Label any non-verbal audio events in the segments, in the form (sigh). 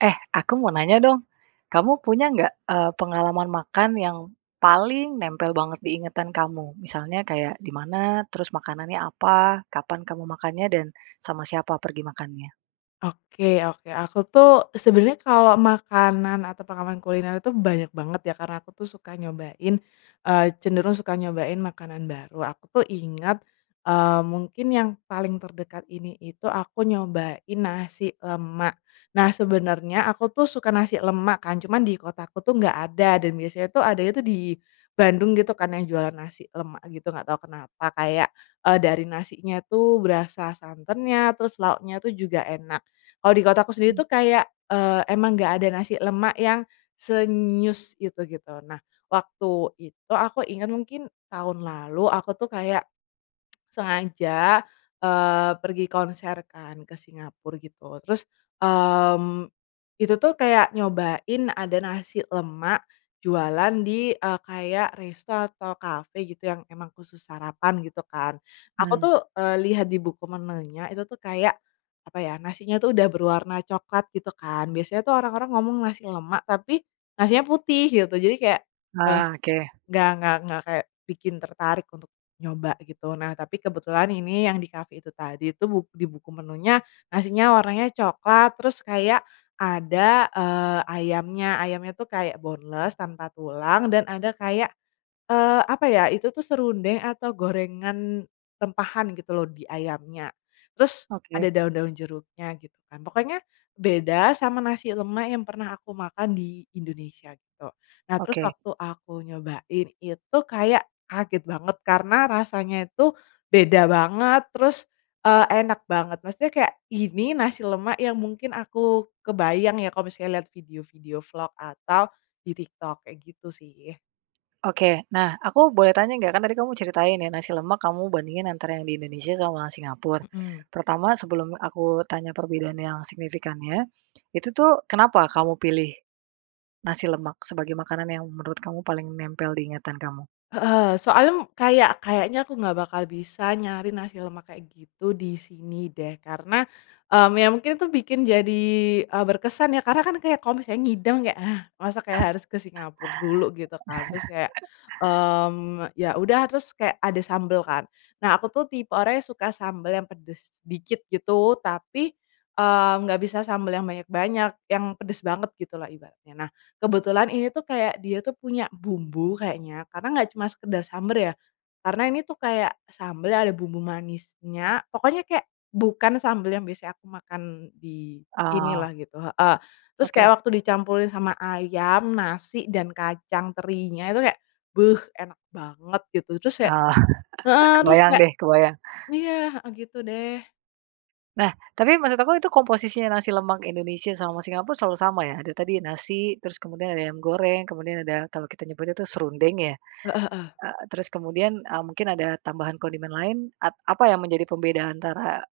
Eh, aku mau nanya dong, kamu punya nggak, eee, pengalaman makan yang, paling nempel banget di ingatan kamu? Misalnya kayak di mana terus makanannya apa kapan kamu makannya dan, sama siapa pergi makannya? Oke oke aku tuh sebenernya kalau makanan atau pengalaman kuliner itu banyak banget ya karena aku tuh suka nyobain, eee, cenderung suka nyobain makanan baru aku tuh ingat, eee mungkin yang paling terdekat ini itu aku nyobain nasi lemak, nah sebenernya aku tuh suka nasi lemak kan cuman di kota aku tuh gak ada dan biasanya tuh adanya tuh di, Bandung gitu kan yang jualan nasi lemak gitu gak tau kenapa kayak, eee dari nasinya tuh berasa santannya terus lauknya tuh juga enak, kalau di kotaku sendiri Mmm. tuh kayak, eee, emang gak ada nasi lemak yang, se nyus itu gitu nah waktu itu aku inget mungkin tahun lalu aku tuh kayak, sengaja, eee, pergi konser kan ke Singapura gitu terus, mmm, itu tuh kayak nyobain ada nasi lemak jualan di, eee, kayak resto atau cafe gitu yang emang khusus sarapan gitu kan, aku Mmm. tuh, eee, lihat di buku menunya itu tuh kayak apa ya nasinya tuh udah berwarna coklat gitu kan biasanya tuh orang-orang ngomong nasi lemak tapi, nasinya putih gitu jadi kayak, eee, Ah, oke. nggak nggak nggak kayak bikin tertarik untuk nyoba gitu nah tapi kebetulan ini yang di cafe itu tadi itu buk di buku menunya nasinya warnanya coklat terus kayak ada, eee, ayamnya ayamnya tuh kayak boneless tanpa tulang dan ada kayak, eee, apa ya itu tuh serundeng atau gorengan, rempahan gitu loh di ayamnya, terus ada Oke. daun-daun jeruknya gitu kan pokoknya, beda sama nasi lemak yang pernah aku makan di Indonesia gitu nah terus Oke. waktu aku nyobain itu kayak kaget banget karena rasanya itu, beda banget, terus, eee, enak banget, maksudnya kayak ini nasi lemak yang mungkin aku kebayang ya kalo misalnya liat video-video vlog atau, di TikTok kayak gitu sih. Oke nah aku boleh tanya gak? Kan tadi kamu ceritain ya nasi lemak kamu bandingin antara yang di Indonesia sama Singapura, Mhm. pertama sebelum aku tanya perbedaan yang signifikannya, itu tuh kenapa kamu pilih, nasi lemak sebagai makanan yang menurut kamu paling nempel di ingatan kamu? Heeh, soalnya kayak kayaknya aku nggak bakal bisa nyari nasi lemak kayak gitu di sini deh karena, mmm, ya mungkin itu bikin jadi, eee, berkesan ya karena kan kayak kalau misalnya ngideng kayak, hah, masa kayak harus ke Singapura dulu gitu kan terus kayak, (chuckles) mmm, me ya udah terus kayak ada sambel kan, nah aku tuh tipe orang yang suka sambel yang pedes dikit gitu tapi, eee, nggak bisa sambel yang banyak-banyak yang pedes banget gitulah ibaratnya nah kebetulan ini tuh kayak dia tuh punya bumbu kayaknya karena nggak cuma sekedar sambel ya, karena ini tuh kayak sambel yang ada bumbu manisnya pokoknya kayak bukan sambel yang biasanya aku makan di Oh. sinilah gitu, heeh, terus kayak Oke. waktu dicampurin sama ayam, nasi, dan kacang terinya itu kayak beh enak banget gitu terus kayak, Oh (chuckles) heeh, terus kebayang kayak, deh kebayang. iya, heeh, gitu deh. Nah tapi menurut aku itu komposisinya nasi lemak Indonesia sama Singapura selalu sama ya ada tadi nasi terus kemudian ada ayam goreng kemudian ada kalau kita nyebutnya itu serundeng ya? Heeh heeh. Eee, terus kemudian, eee, mungkin ada tambahan kondimen lain at apa yang menjadi pembedaan antara,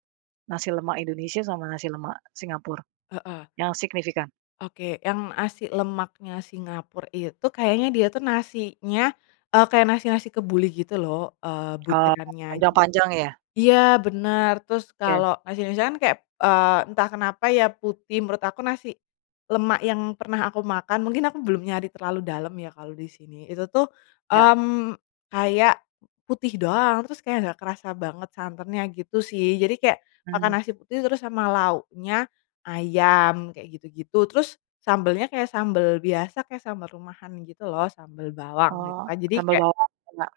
nasi lemak Indonesia sama nasi lemak Singapura, Heeh. yang signifikan? Oke yang nasi lemaknya Singapura itu kayaknya dia tuh nasinya, eee, kayak nasi-nasi kebuli gitu loh, eee, Oh butirannya jadi, panjang-panjang ya? iya bener terus Oke. kalo nasi-nasi kan kayak, eee, entah kenapa ya putih menurut aku nasi, lemak yang pernah aku makan mungkin aku belum nyari terlalu dalam ya kalo disini itu tuh, Iya. mmm, kayak, putih doang terus kayak gak kerasa banget santannya gitu sih jadi kayak, makan Mmm. nasi putih terus sama lauknya, ayam kayak gitu-gitu terus sambelnya kayak sambel biasa kayak sambel rumahan gitu loh sambel bawang gitu Oh kan jadi sambel kayak. bawang enak.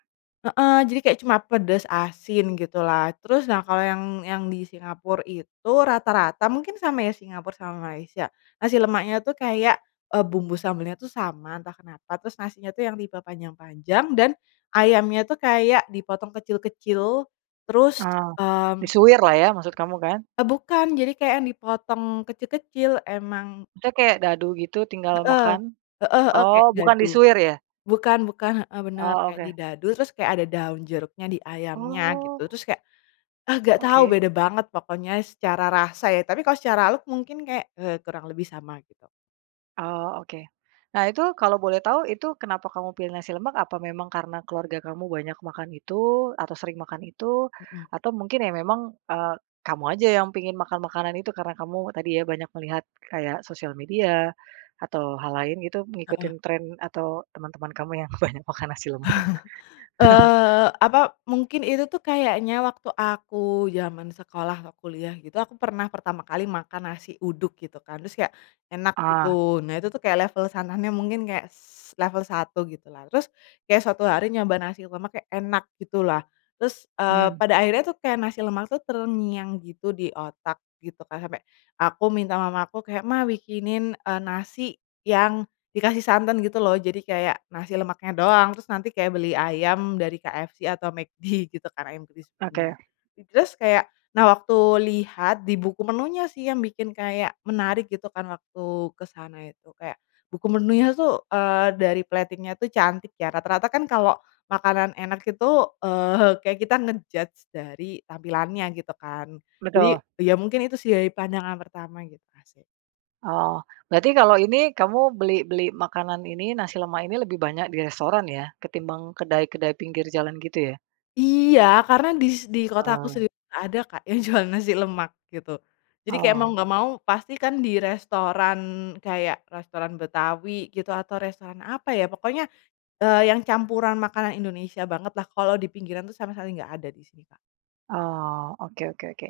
Heeh, jadi kayak cuma pedas asin gitulah terus nah kalo yang yang di Singapura itu rata-rata mungkin sama ya Singapura sama Malaysia, nasi lemaknya tuh kayak, eee, bumbu sambalnya tuh sama entah kenapa terus nasinya tuh yang tipe panjang-panjang dan, ayamnya tuh kayak dipotong kecil-kecil, terus, Oh, mmm. disuwirlah ya maksud kamu kan? Eee, bukan jadi kayak yang dipotong kecil-kecil emang. Maksudnya kayak dadu gitu tinggal Heeh, makan, heeh heeh, oh kayak bukan dadu, disuwir ya? bukan bukan, heeh, bener Oh kayak oke. didadu terus kayak ada daun jeruknya di ayamnya gitu Oh. terus kayak, ah, gak tau Oke. beda banget pokoknya secara rasa ya tapi kalo secara look mungkin kayak, eee, kurang lebih sama gitu. Oh oke, nah itu kalau boleh tahu itu kenapa kamu pilih nasi lemak? Apa memang karena keluarga kamu banyak makan itu atau sering makan itu, Mhm. atau mungkin ya memang, eee, kamu aja yang pingin makan makanan itu? Karena kamu tadi ya banyak melihat kayak sosial media, atau hal lain gitu Heeh. ngikutin tren atau teman-teman kamu yang banyak makan nasi lemak. (chuckles) (chuckles) Eee, apa mungkin itu tuh kayaknya waktu aku zaman sekolah atau kuliah gitu aku pernah pertama kali makan nasi uduk gitu kan terus kayak, enak Oh. gitu nah itu tuh kayak level sananya mungkin kayak s level 1 gitulah terus, kayak suatu hari nyoba nasi lemak kayak enak gitulah, terus, eee, Mmm. pada akhirnya tuh kayak nasi lemak tuh terngiang gitu di otak gitu kan sampe, aku minta mama aku kayak, "Ma bikinin," eee, "nasi yang dikasih santan" gitu loh jadi kayak nasi lemaknya doang terus nanti kayak beli ayam dari KFC atau McD gitu kan ayam krispinya, Oke. terus kayak nah waktu lihat di buku menunya sih yang bikin kayak menarik gitu kan waktu kesana itu kayak, buku menunya tuh, eee, dari plating-nya tuh cantik ya rata-rata kan kalo makanan enak itu, eee, kayak kita nge-judge dari tampilannya gitu kan, jadi Betul. ya mungkin itu sih dari pandangan pertama gitu asik. Oh, berarti kalau ini kamu beli beli makanan ini nasi lemak ini lebih banyak di restoran ya ketimbang kedai-kedai pinggir jalan gitu ya? Iya karena dis di kota aku Oh. sendiri gak ada Kak yang jual nasi lemak gitu, jadi kayak mau Oh. gak mau pasti kan di restoran kayak restoran Betawi gitu atau restoran apa ya pokoknya, eee, yang campuran makanan Indonesia bangetlah kalau di pinggiran tuh sama sekali gak ada disini, Kak. Oh oke oke oke,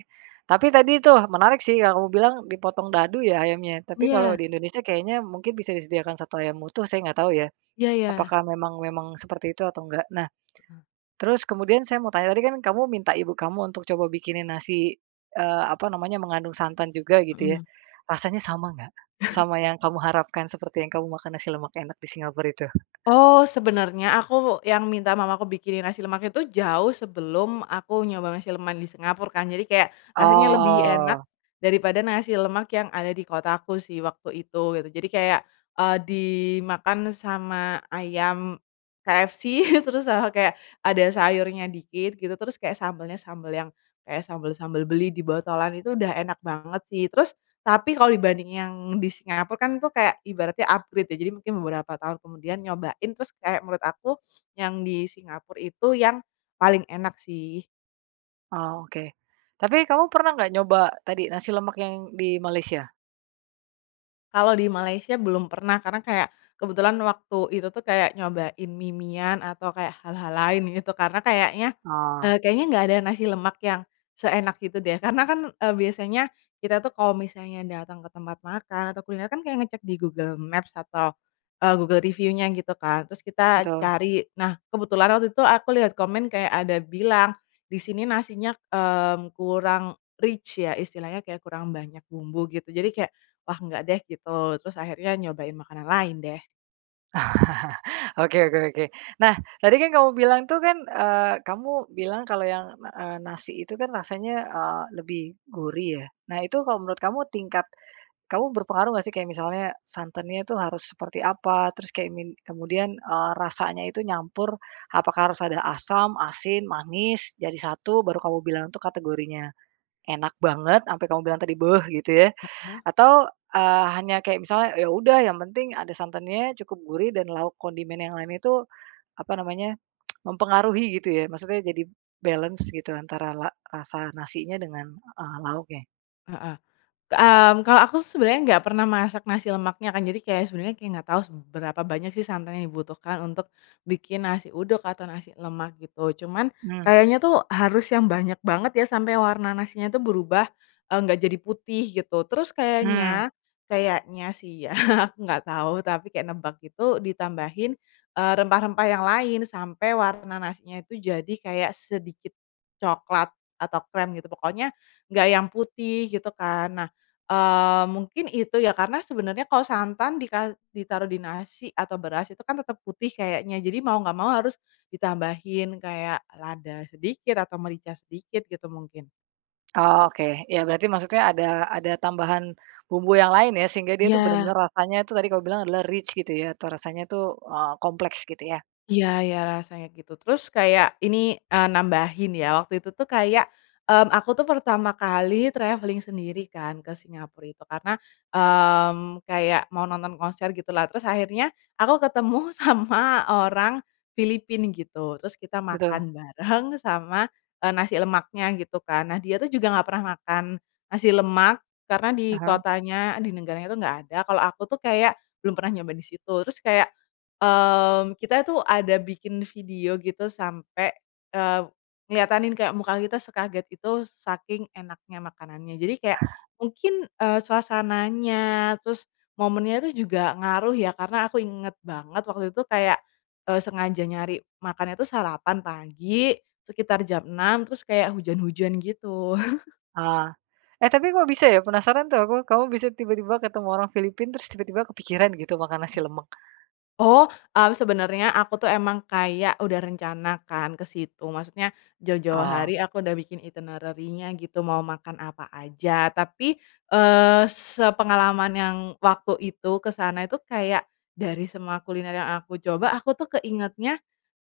tapi tadi tuh menarik sih yang kamu bilang dipotong dadu ya ayamnya? Tapi kalau Iya. di Indonesia kayaknya mungkin bisa disediakan 1 ayam utuh saya nggak tahu ya, Iya ya. apakah memang memang seperti itu atau nggak nah, Mmm. terus kemudian saya mau tanya tadi kan kamu minta ibu kamu untuk coba bikinin nasi, eee, apa namanya mengandung santan juga gitu ya, Mhm. rasanya sama nggak? (chuckles) Sama yang kamu harapkan seperti yang kamu makan nasi lemak enak di Singapura itu? Oh sebenernya aku yang minta mamaku bikinin nasi lemak itu jauh sebelum aku nyoba nasi lemak yang di Singapura kan jadi kayak rasanya lebih enak, Oh. daripada nasi lemak yang ada di kotaku sih waktu itu gitu jadi kayak, eee, dimakan sama ayam, KFC terus sama kayak ada sayurnya dikit gitu terus kayak sambelnya-sambel yang, kayak sambal-sambal beli di botolan itu udah enak banget sih terus tapi kalo dibanding yang di Singapura kan itu kayak ibaratnya upgrade ya jadi mungkin beberapa tahun kemudian nyobain terus kayak menurut aku, yang di Singapura itu yang, paling enak sih. Oh oke, tapi kamu pernah nggak nyoba tadi nasi lemak yang di Malaysia? Kalau di Malaysia belum pernah karena kayak, kebetulan waktu itu tuh kayak nyobain mie-miean atau kayak hal-hal lain gitu karena kayaknya, Oh. eee, kayaknya gak ada nasi lemak yang, seenak itu deh karena kan, eee, biasanya, kita tuh kalau misalnya datang ke tempat makan atau kuliner kan kayak ngecek di Google Maps atau, eee, Google review-nya gitu kan terus kita Betul. cari nah kebetulan waktu itu aku lihat komen kayak ada bilang, disini nasinya, mmm, kurang rich ya istilahnya kayak kurang banyak bumbu gitu jadi kayak, wah nggak deh gitu terus akhirnya nyobain makanan lain deh. (chuckles) Oke oke oke nah tadi kan kamu bilang tuh kan, eee, kamu bilang kalo yang, na eee, nasi itu kan rasanya, eee, lebih gurih ya nah itu kalo menurut kamu tingkat, kamu berpengaruh nggak sih? Kayak misalnya santannya itu harus seperti apa terus kayak min kemudian, eee, rasanya itu nyampur, apakah harus ada asam, asin, manis, jadi 1 baru kamu bilang tuh kategorinya, enak banget ampe kamu bilang tadi beh gitu ya, Heeh. atau, eee, hanya kayak misalnya ya udah yang penting ada santannya cukup gurih dan lauk kondimen yang lain itu, apa namanya, (tsk) mempengaruhi gitu ya maksudnya jadi balance gitu antara la rasa nasinya dengan, eee, lauknya. Heeh, k mmm, kalau aku sebenarnya nggak pernah masak nasi lemaknya kan jadi kayak sebenarnya kayak nggak tau seberapa banyak sih santan yang dibutuhkan untuk, bikin nasi uduk atau nasi lemak gitu cuman, Mmm. kayaknya tuh harus yang banyak banget ya sampai warna nasinya itu berubah, eee, gak jadi putih gitu terus Mmm. kayaknya kayaknya sih ya aku gak tau tapi kayak nebak gitu ditambahin, eee, rempah-rempah yang lain sampai warna nasinya itu jadi kayak sedikit, coklat atau krem gitu pokoknya, gak yang putih gitu kan nah, eee, mungkin itu ya karena sebenernya kalo santan dika ditaruh di nasi atau beras itu kan tetap putih kayaknya jadi mau gak mau harus, ditambahin kayak lada sedikit atau merica sedikit gitu mungkin. Oh oke ya berarti maksudnya ada ada tambahan, bumbu yang lain ya sehingga dia tuh bener-bener Iya. rasanya itu tadi kau bilang adalah rich gitu ya atau rasanya tuh, eee, kompleks gitu ya. Iya iya rasanya gitu terus kayak ini, eee, nambahin ya waktu itu tuh kayak, mmm, aku tuh pertama kali travelling sendiri kan ke Singapura itu karena, mmm, kayak mau nonton konser gitulah terus akhirnya aku ketemu sama orang, Filipina gitu terus kita Betul. makan bareng sama, eee, nasi lemaknya gitu kan nah dia tuh juga nggak pernah makan, nasi lemak karena di Heeh. kotanya di negaranya tuh nggak ada kalau aku tuh kayak belum pernah nyoba disitu terus kayak, mmm, kita itu ada bikin video gitu sampe, eee, ngeliatanin kayak muka kita sekaget gitu saking enaknya makanannya jadi kayak, mungkin, eee, suasananya terus momennya itu juga ngaruh ya karena aku inget banget waktu itu kayak, eee, sengaja nyari makannya tuh sarapan pagi, sekitar jam 6.00 terus kayak hujan-hujan gitu. (chuckles) Oh, eh, tapi kok bisa ya? Penasaran tuh aku kamu bisa tiba-tiba ketemu orang Filipina terus tiba-tiba kepikiran gitu makan nasi lemak. Oh, eee, sebenernya aku tuh emang kayak udah rencana kan kesitu maksudnya, jauh-jauh Oh. hari aku udah bikin itinerarinya gitu mau makan apa aja tapi, eee, sepengalaman yang waktu itu kesana itu kayak, dari semua kuliner yang aku coba aku tuh keingetnya,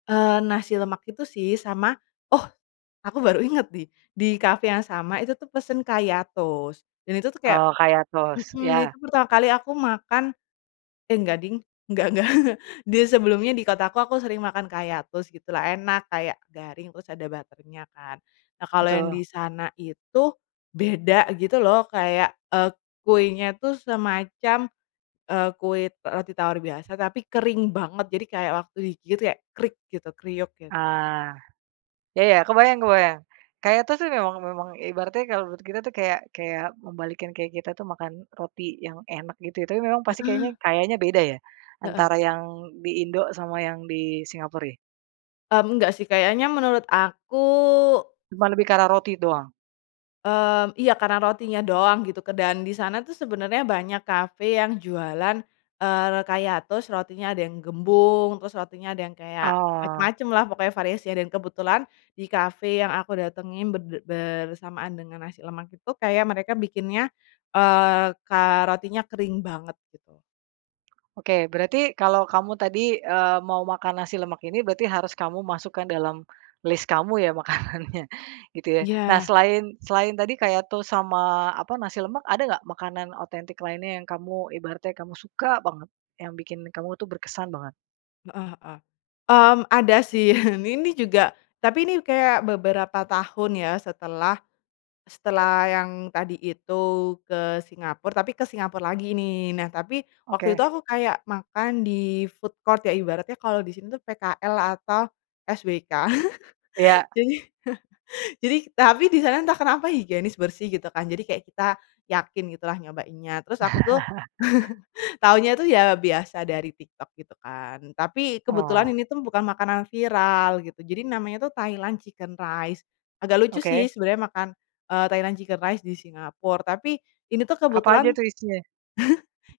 eee, nasi lemak itu sih sama, oh, aku baru ingat nih di cafe yang sama itu tuh pesen kayak toast dan itu tuh kayak, Oh kayak toast mhm, itu iya. pertama kali aku makan, eh, nggak ding nggak nggak (chuckles) dia sebelumnya di kotaku aku sering makan kayak toast gitulah enak kayak garing terus ada butter-nya kan, nah kalo yang Betul. disana itu, beda gitu loh kayak, eee, kuenya tuh semacam, eee, kue roti tawar biasa tapi kering banget jadi kayak waktu digigit kayak krik gitu kriuk gitu. Ah, ya ya kebayang kebayang, kayak toast tuh memang memang ibaratnya kalau menurut kita tuh kayak kayak membalikkan kayak kita tuh makan roti yang enak gitu ya tapi memang pasti kayaknya Heeh. kayaknya beda ya, Heeh. antara yang di Indo sama yang di Singapura ya? Mmm, enggak sih kayaknya menurut aku Cuman lebih ke arah roti doang? Mmm, iya karena rotinya doang gitu ke dan disana tuh sebenernya banyak cafe yang jualan, eee, re kayak toast rotinya ada yang gembung terus rotinya ada yang kayak, Oh. macem-macemlah pokoknya variasinya dan kebetulan, di cafe yang aku datengin berde bersamaan dengan nasi lemak itu kayak mereka bikinnya, eee, ka rotinya kering banget gitu. Oke berarti kalau kamu tadi, eee, mau makan nasi lemak ini berarti harus kamu masukkan dalam, list kamu ya makanannya gitu ya nah Iya. selain selain tadi kayak toast sama apa nasi lemak ada nggak makanan otentik lainnya yang kamu ibaratnya kamu suka banget? Yang bikin kamu tuh berkesan banget? Heeh heeh, mmm, ada sih (chuckles) ini juga, tapi ini kayak beberapa tahun ya setelah, setelah yang tadi itu ke Singapura tapi ke Singapura lagi nih nah tapi waktu itu Oke. aku kayak makan di-food court ya ibaratnya kalo disini tuh PKL atau, SBK (chuckles) Iya. jadi, (chuckles) jadi tapi disana entah kenapa higienis bersih gitu kan jadi kayak kita, yakin gitulah nyobainnya terus aku tuh, (chuckles) (chuckles) taunya tuh ya biasa dari TikTok gitu kan tapi kebetulan Oh. ini tuh bukan makanan viral gitu jadi namanya tuh Thailand chicken rice, agak lucu Oke. sih sebenernya makan, eee, Thailand chicken rice di Singapura tapi, ini tuh Apa aja kebetulan, (chuckles) tuh isinya?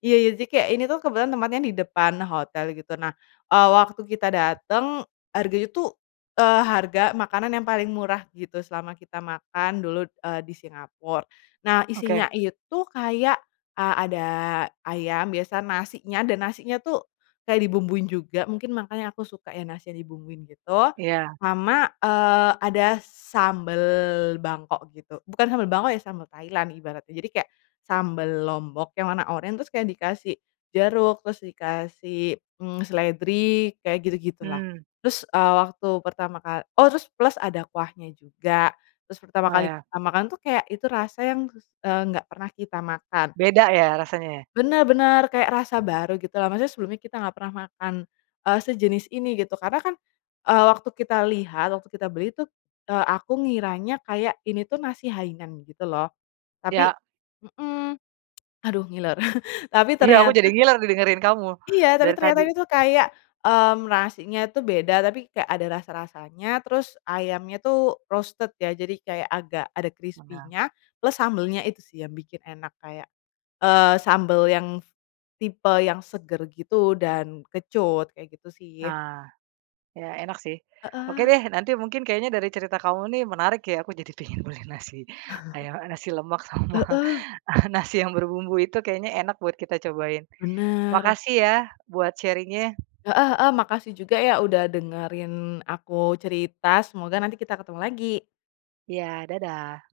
iya iya jadi kayak ini tuh kebetulan tempatnya di depan hotel gitu nah, eee, waktu kita datang harganya tuh, eee, harga makanan yang paling murah gitu selama kita makan dulu, eee, di Singapura, nah isinya Oke. itu kayak, a ada ayam biasa nasinya dan nasinya tuh, kayak dibumbuin juga mungkin makanya aku suka ya nasinya dibumbuin gitu, Iya. sama, eee, ada sambel Bangkok gitu bukan sambel Bangkok ya sambel Thailand ibaratnya jadi kayak, sambel Lombok yang warna orange terus kayak dikasih jeruk terus dikasih, mmm, seledri kayak gitu-gitulah, Mmm. terus, eee, waktu pertama kal oh terus plus ada kuahnya juga, terus pertama Oh kali ya. kita makan tuh kayak itu rasa yang kus eee, gak pernah kita makan. Beda ya rasanya ya? Bener bener kayak rasa baru gitu loh maksudnya sebelumnya kita gak pernah makan, eee, sejenis ini gitu karena kan, eee, waktu kita lihat waktu kita beli tuh, eee, aku ngiranya kayak ini tuh nasi hainan gitu loh, tapi, Iya. mhm, aduh ngiler (chuckles) tapi Iya aku ternyata jadi ngiler nih dengerin kamu, Iya tapi dari tadi. ternyata ini tuh kayak, mmm, nasinya tuh beda tapi kayak ada rasa-rasanya terus ayamnya tuh roasted ya jadi kayak agak ada Megang. krispinya, plus sambelnya itu sih yang bikin enak kayak, eee, sambel yang, tipe yang seger gitu dan kecut kayak gitu sih. Ah, ya enak sih, oke Heeh. deh nanti mungkin kayaknya dari cerita kamu nih menarik ya aku jadi pengen beli nasi (chuckles) ayam, eee, nasi lemak sama Heeh. nasi yang berbumbu itu kayaknya enak buat kita cobain, Bener. makasih ya buat sharing-nya. Heeh heeh, makasih juga ya udah dengerin aku cerita semoga nanti kita ketemu lagi. Iya dadah.